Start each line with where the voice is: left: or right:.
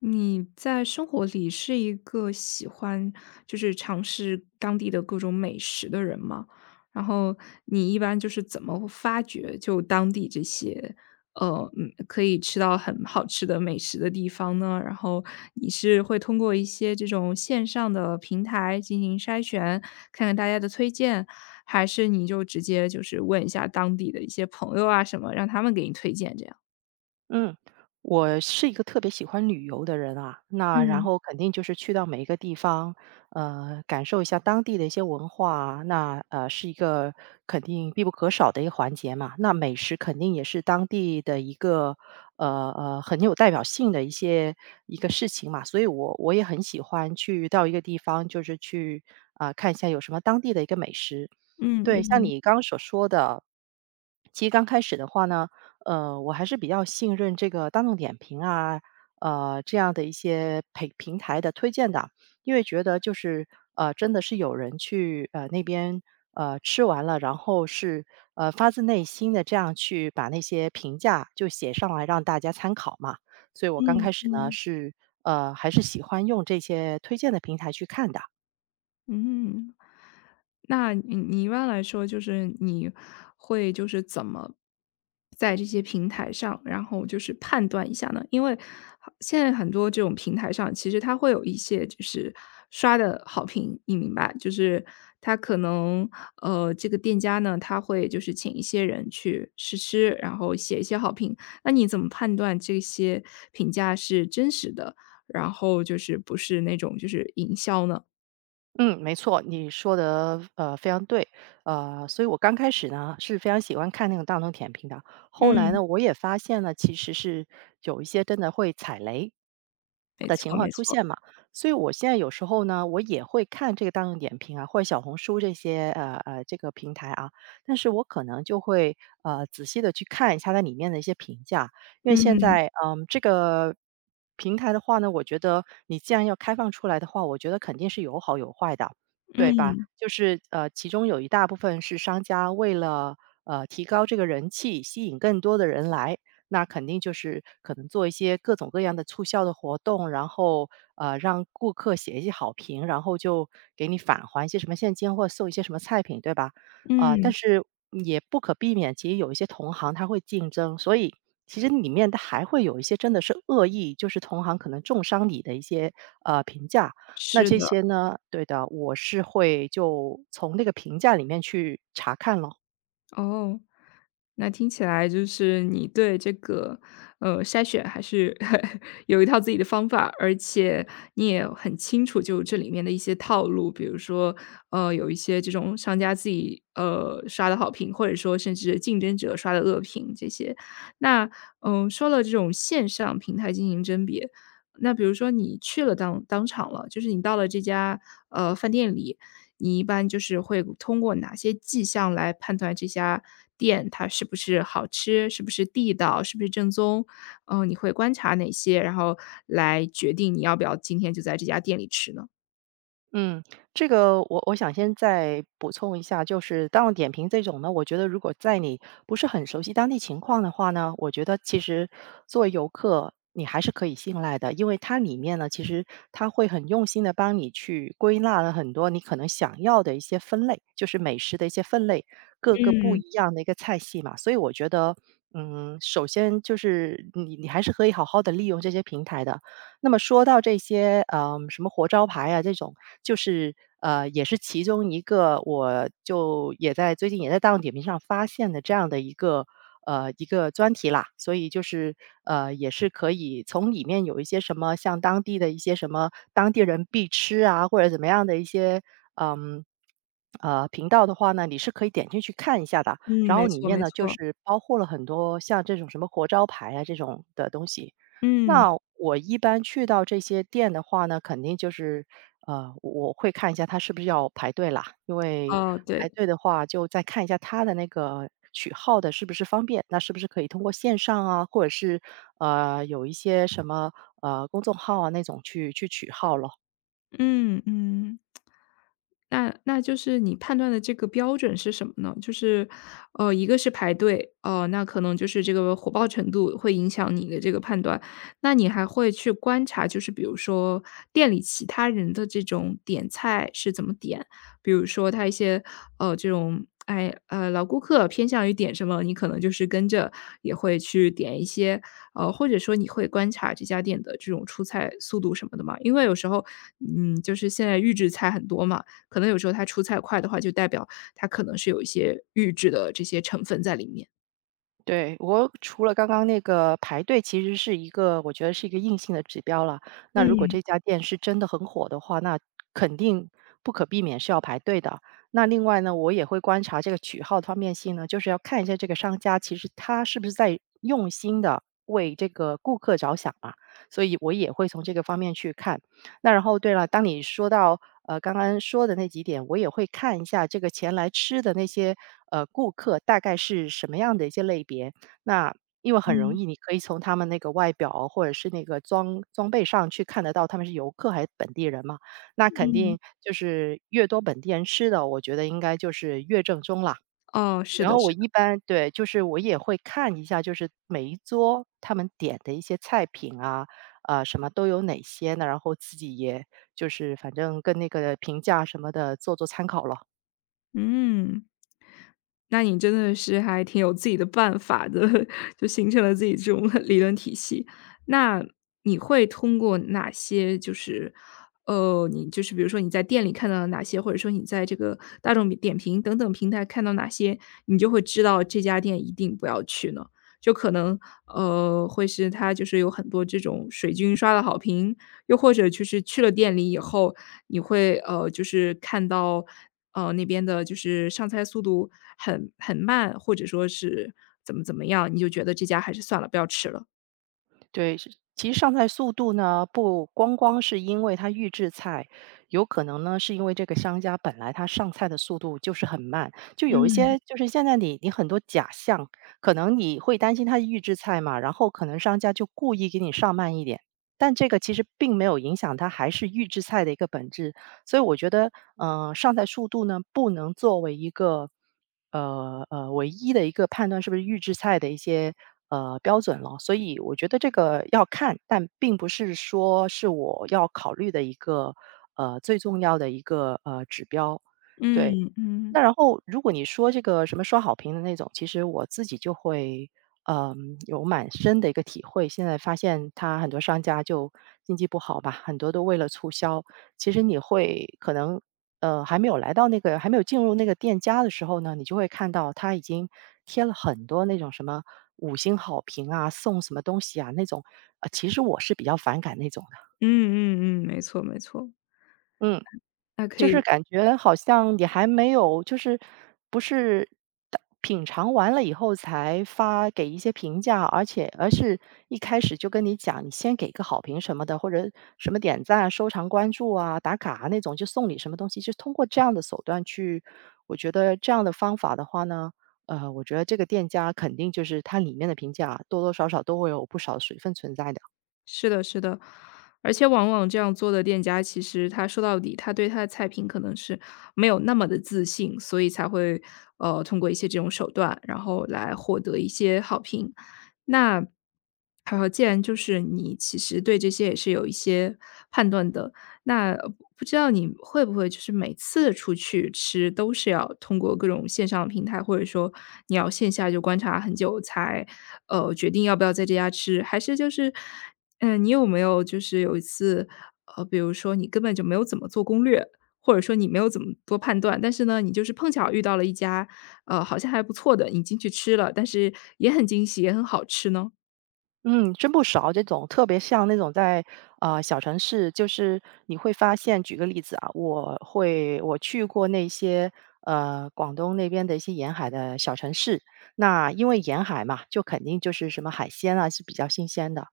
left: 你在生活里是一个喜欢尝试当地的各种美食的人吗？然后你一般怎么发掘当地这些，可以吃到很好吃的美食的地方呢？然后你是会通过一些这种线上的平台进行筛选，看看大家的推荐，还是你就直接问一下当地的一些朋友啊什么，让他们给你推荐这样？
right: 嗯，我是一个特别喜欢旅游的人啊，那然
left: 嗯，
right: 后肯定就是去到每一个地方，感受一下当地的一些文化啊那是一个肯定必不可少的一个环节嘛。那美食肯定也是当地的一个很有代表性的一些一个事情嘛，所以我也很喜欢去到一个地方，就是去啊、看一下有什么当地的一个美食。
left: 嗯
right: 对，像
left: 嗯
right: 你刚刚所说的，其实刚开始的话呢。我还是比较信任这个大众点评啊，这样的一些平台的推荐的，因为觉得就是真的是有人去那边吃完了，然后是发自内心的这样去把那些评价就写上来让大家参考嘛。所以我刚开
left: 嗯
right: 始呢
left: 嗯
right: 是还是喜欢用这些推荐的平台去看的。
left: 嗯。那你一般来说，你会怎么在这些平台上，然后判断一下呢？因为现在很多这种平台上，其实它会有一些刷的好评，你明白？就是它可能这个店家呢，他会请一些人去试吃，然后写一些好评。那你怎么判断这些评价是真实的，然后不是那种营销呢？
right: 嗯，没错，你说的非常对。所以我刚开始呢，是非常喜欢看那种大众点评的，后来
left: 嗯。
right: 呢，我也发现了其实是有一些真的会踩雷
left: 没
right: 的
left: 错，
right: 情况
left: 没
right: 出
left: 错，
right: 现嘛。所以我现在有时候呢，我也会看这个大众点评啊，或者小红书这些，这个平台啊，但是我可能就会，仔细的去看一下它里面的一些评价。因为现
left: 嗯
right: 在，嗯，这个平台的话呢，我觉得你既然要开放出来的话，我觉得肯定是有好有坏的，对
left: 嗯。
right: 吧？就是其中有一大部分是商家为了提高这个人气，吸引更多的人来，那肯定就是可能做一些各种各样的促销的活动，然后让顾客写一些好评，然后就给你返还一些什么现金或送一些什么菜品，对吧？啊，但
left: 嗯，
right: 是嗯也不可避免，其实有一些同行他会竞争，所以其实里面它还会有一些真的是恶意，就是同行可能重伤你的一些评价。那
left: 是
right: 这
left: 的，
right: 些呢，对的，我是会就从那个评价里面去查看咯。
left: 哦，那听起来你对这个，呃，筛选还是 有一套自己的方法，而且你也很清楚，就这里面的一些套路，比如说，呃，有一些这种商家自己刷的好评，或者说甚至竞争者刷的恶评这些。那说了这种线上平台进行甄别，那比如说你去了当场了，你到了这家呃饭店里，你一般会通过哪些迹象来判断这家店它是不是好吃，是不是地道，是不是正宗？嗯，你会观察哪些，然后来决定你要不要今天就在这家店里吃呢？
right: 嗯，这个我想先再补充一下，就是大众点评这种呢，我觉得如果在你不是很熟悉当地情况的话呢，我觉得其实作为游客，你还是可以信赖的，因为它里面呢，其实它会很用心的帮你去归纳了很多你可能想要的一些分类，就是美食的一些分类，各个不一
left: 嗯，
right: 样的一个菜系嘛，所以我觉得。嗯，首先就是你，你还是可以好好的利用这些平台的，那么说到这些，什么活招牌啊这种，就是也是其中一个，我就也在最近也在大众点评上发现的这样的一个一个专题啦，所以就是也是可以从里面有一些什么像当地的一些什么当地人必吃啊，或者怎么样的一些嗯。频道的话呢，你是可以点进去看一下的。
left: 嗯，
right: 然后
left: 没
right: 里
left: 错
right: 面
left: 没
right: 呢，就
left: 错，
right: 是包括了很多像这种什么活招牌啊这种的东西。
left: 嗯，
right: 那我一般去到这些店的话呢，肯定就是，我会看一下他是不是要排队啦，因为
left: 哦，
right: 排
left: 对，
right: 队的话，就再看一下他的那个取号的是不是方便，那是不是可以通过线上啊，或者是有一些什么公众号啊那种去取号了。
left: 嗯嗯。那就是你判断的这个标准是什么呢？就是，呃，一个是排队，呃，那可能就是这个火爆程度会影响你的这个判断。那你还会去观察，比如说店里其他人的这种点菜是怎么点，比如说他一些这种老顾客偏向于点什么，你可能就是跟着也会去点一些，呃，或者说你会观察这家店的这种出菜速度什么的嘛？因为有时候嗯，现在预制菜很多嘛。可能有时候它出菜快的话，就代表它可能是有一些预制的这些成分在里面。
right: 对，我除了刚刚那个排队，其实是一个我觉得是一个硬性的指标了。那如果这家店是真的很火的话，那肯定不可避免是要排队的。那另外呢，我也会观察这个取号方面性呢，就是要看一下这个商家其实他是不是在用心的为这个顾客着想嘛。所以我也会从这个方面去看。那然后对了，当你说到，刚刚说的那几点，我也会看一下这个前来吃的那些，顾客大概是什么样的一些类别。那因为很容易，你可以从他们那个外表或者是那个装备上去看得到他们是游客还是本地人嘛。那肯
left: 嗯，
right: 定就是越多本地人吃的，我觉得应该就是越正宗啦。
left: 哦，是
right: 然
left: 的，
right: 后我
left: 是
right: 一
left: 的。
right: 般对，就是我也会看一下，就是每一桌他们点的一些菜品啊，啊，什么都有哪些呢，然后自己也就是反正跟那个评价什么的做做参考了。
left: 嗯。那你真的是还挺有自己的办法的，就形成了自己这种 理论体系。那你会通过哪些你比如说你在店里看到了哪些，或者说你在这个大众点评等等平台看到哪些，你就会知道这家店一定不要去呢？就可能，呃，会是它有很多这种水军刷的好评，又或者就是去了店里以后，你会看到呃那边的就是上菜速度很慢，或者说是怎么样，你就觉得这家还是算了，不要吃了。
right: 对，是其实上菜速度呢，不光光是因为它预制菜，有可能呢是因为这个商家本来他上菜的速度就是很慢，就有一
left: 嗯
right: 些就是现在你很多假象，可能你会担心它预制菜嘛，然后可能商家就故意给你上慢一点，但这个其实并没有影响它还是预制菜的一个本质，所以我觉得，嗯，上菜速度呢不能作为一个。唯一的一个判断是不是预制菜的一些标准了。所以我觉得这个要看，但并不是说是我要考虑的一个最重要的一个指标。对，
left: 嗯嗯
right: 那然后如果你说这个什么刷好评的那种，其实我自己就会嗯，有蛮深的一个体会。现在发现他很多商家就经济不好吧，很多都为了促销，其实你会可能，还没有来到那个还没有进入那个店家的时候呢，你就会看到他已经贴了很多那种什么五星好评啊，送什么东西啊那种，其实我是比较反感那种的。
left: 嗯嗯嗯，没错没错，
right: 嗯。
left: 那可
right: 就是
left: 以
right: 感觉好像也还没有，就是不是当品尝完了以后才发给一些评价，而且而是一开始就跟你讲，你先给个好评什么的，或者什么点赞啊、收藏、关注啊、打卡啊那种，就送你什么东西，就通过这样的手段去，我觉得这样的方法的话呢，我觉得这个店家肯定就是它里面的评价多多少少都会有不少水分存在的。
left: 是的，是的，而且往往这样做的店家，其实他说到底，他对他的菜品可能是没有那么的自信，所以才会通过一些这种手段，然后来获得一些好评。那好，既然你其实对这些也是有一些判断的，那呃不知道你会不会每次出去吃都是要通过各种线上的平台，或者说你要线下就观察很久才决定要不要在这家吃，还是你有没有有一次，呃，比如说你根本就没有怎么做攻略，或者说你没有怎么多判断，但是呢，你碰巧遇到了一家，呃，好像还不错的，你进去吃了，但是也很惊喜，也很好吃呢？
right: 嗯，真不少这种特别像那种在啊小城市，就是你会发现，举个例子啊，我去过那些广东那边的一些沿海的小城市，那因为沿海嘛，就肯定就是什么海鲜啊是比较新鲜的。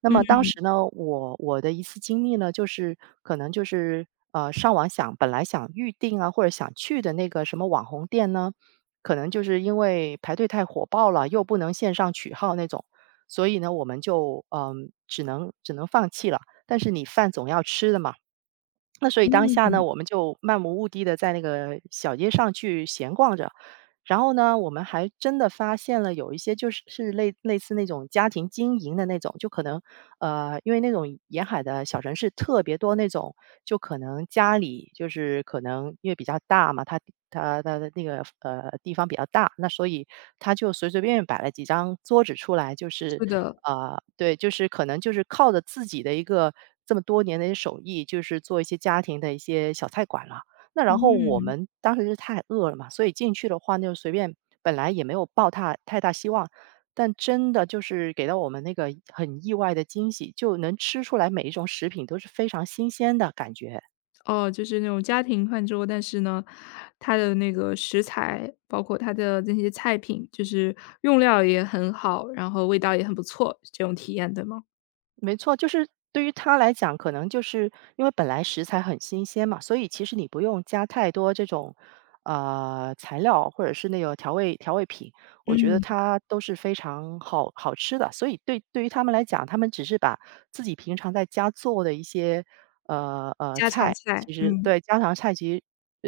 right: 那么当时呢，我的一次经历呢，就是可能就是上网想本来想预定啊或者想去的那个什么网红店呢，可能就是因为排队太火爆了，又不能线上取号那种。所以呢，我们就，嗯，只能放弃了。但是你饭总要吃的嘛，那所以当下呢，我们就漫无目的的在那个小街上去闲逛着。然后呢，我们还真的发现了有一些就是是类似那种家庭经营的那种，就可能因为那种沿海的小城市特别多那种，就可能家里就是可能因为比较大嘛，它的那个地方比较大，那所以他就随随便便摆了几张桌子出来，就是
left: 是的，
right: 对，就是可能就是靠着自己的一个这么多年的一些手艺，就是做一些家庭的一些小菜馆了。那然后我
left: 嗯。
right: 们当时是太饿了嘛，所以进去的话就随便，本来也没有抱太大希望，但真的就是给到我们那个很意外的惊喜，就能吃出来每一种食品都是非常新鲜的感觉。
left: 哦，就是那种家庭饭桌，但是呢，它的那个食材，包括它的那些菜品，用料也很好，然后味道也很不错，这种体验，对吗？
right: 没错，就是对于他来讲，可能就是因为本来食材很新鲜嘛，所以其实你不用加太多这种材料或者是那个调味品，我觉得
left: 嗯，
right: 它都是非常好吃的。所以对于他们来讲，他们只是把自己平常在家做的一些
left: 家常
right: 菜，
left: 菜，
right: 其实
left: 嗯。
right: 对家常菜其实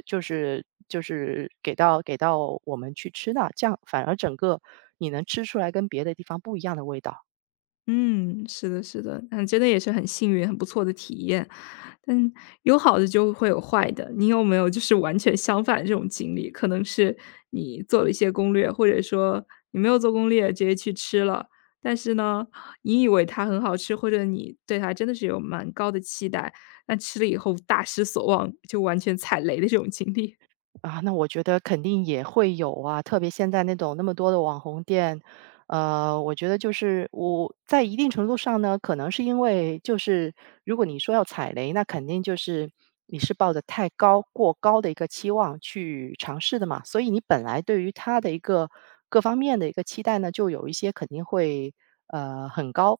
right: 就是给到我们去吃的，这样反而整个你能吃出来跟别的地方不一样的味道。
left: 嗯，是的，是的，嗯，真的也是很幸运，很不错的体验。但有好的就会有坏的，你有没有完全相反的这种经历？可能是你做了一些攻略，或者说你没有做攻略，直接去吃了，但是呢，你以为它很好吃，或者你对它真的是有蛮高的期待，但吃了以后大失所望，就完全踩雷的这种经历。
right: 啊，那我觉得肯定也会有啊，特别现在那种那么多的网红店。我觉得就是我在一定程度上呢，可能是因为就是如果你说要踩雷，那肯定就是你是抱着过高的一个期望去尝试的嘛，所以你本来对于它的一个各方面的一个期待呢，就有一些肯定会很高。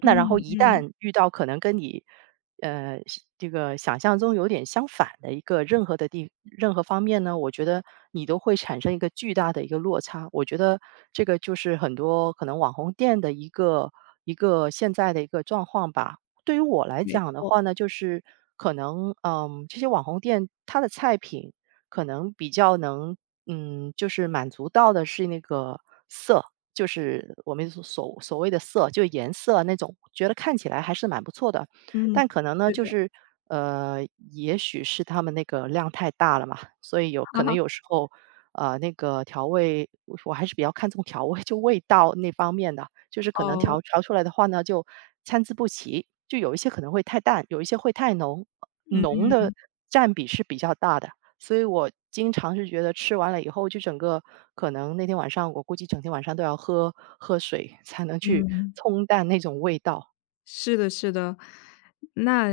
right: 那然后
left: 嗯
right: 一
left: 嗯，
right: 旦遇到可能跟你，呃，这个想象中有点相反的一个任何的任何方面呢，我觉得你都会产生一个巨大的一个落差。我觉得这个就是很多可能网红店的一个现在的一个状况吧。对于我来
left: 没
right: 讲的
left: 错，
right: 话呢，就是可能，嗯，这些网红店它的菜品可能比较能，嗯，就是满足到的是那个色，就是我们所谓的色，就颜色那种，觉得看起来还是蛮不错的。
left: 嗯，
right: 但可能呢，
left: 对
right: 就
left: 的，
right: 是 呃，也许是他们那个量太大了嘛，所以有可
left: 哈
right: 能
left: 哈，
right: 有时候，那个调味，我还是比较看重调味，就味道那方面的，就是可能
left: 哦，
right: 调出来的话呢，就参差不齐，就有一些可能会太淡，有一些会太浓，
left: 嗯
right: 浓的占比是比较大的。所以我经常是觉得吃完了以后，就整个可能那天晚上我估计整天晚上都要喝水才能去
left: 嗯。
right: 冲淡那种味道。
left: 是的，是的。那，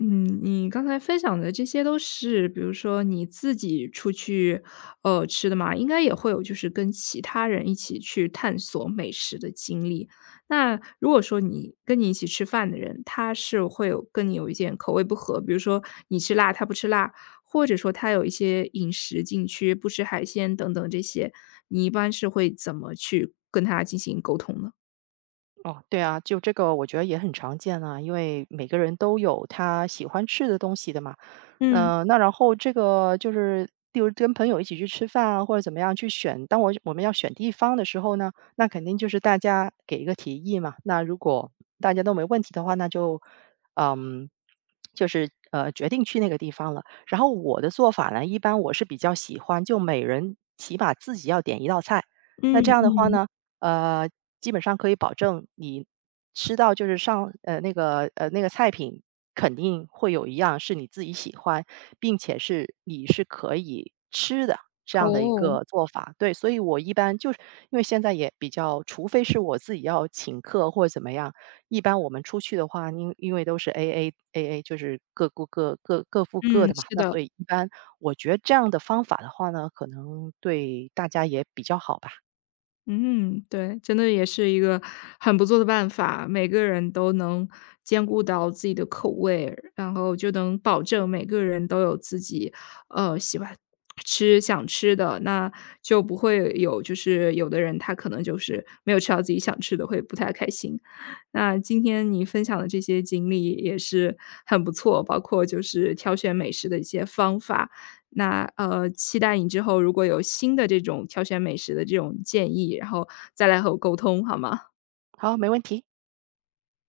left: 嗯，你刚才分享的这些都是，比如说你自己出去，呃，吃的嘛，应该也会有跟其他人一起去探索美食的经历。那如果说你跟你一起吃饭的人，他是会有跟你有一点口味不合，比如说你吃辣，他不吃辣，或者说他有一些饮食禁区，不吃海鲜等等这些，你一般是会怎么去跟他进行沟通呢？
right: 哦，对啊，就这个我觉得也很常见啊，因为每个人都有他喜欢吃的东西的嘛。
left: 嗯
right: 嗯、那然后这个就是，例如跟朋友一起去吃饭啊，或者怎么样去选。当我们要选地方的时候呢，那肯定就是大家给一个提议嘛。那如果大家都没问题的话，那就嗯，就是决定去那个地方了。然后我的做法呢，一般我是比较喜欢，就每人起码自己要点一道菜。那这
left: 嗯
right: 样的话
left: 嗯。
right: 呢？呃，基本上可以保证你吃到就是上那个菜品肯定会有一样是你自己喜欢，并且是你是可以吃的这样的一
left: 哦。
right: 个做法。对，所以我一般就是因为现在也比较除非是我自己要请客或者怎么样，一般我们出去的话，因为都是 AA，就是各顾各各付各
left: 嗯，
right: 的嘛，
left: 是
right: 那
left: 的，
right: 所以一般我觉得这样的方法的话呢，可能对大家也比较好吧。
left: 嗯，对，真的也是一个很不错的办法，每个人都能兼顾到自己的口味，然后就能保证每个人都有自己，呃，喜欢吃、想吃的，那就不会有有的人他可能没有吃到自己想吃的，会不太开心。那今天你分享的这些经历也是很不错，包括挑选美食的一些方法，那，呃，期待你之后如果有新的这种挑选美食的这种建议，然后再来和我沟通，好吗？
right: 好，没问题。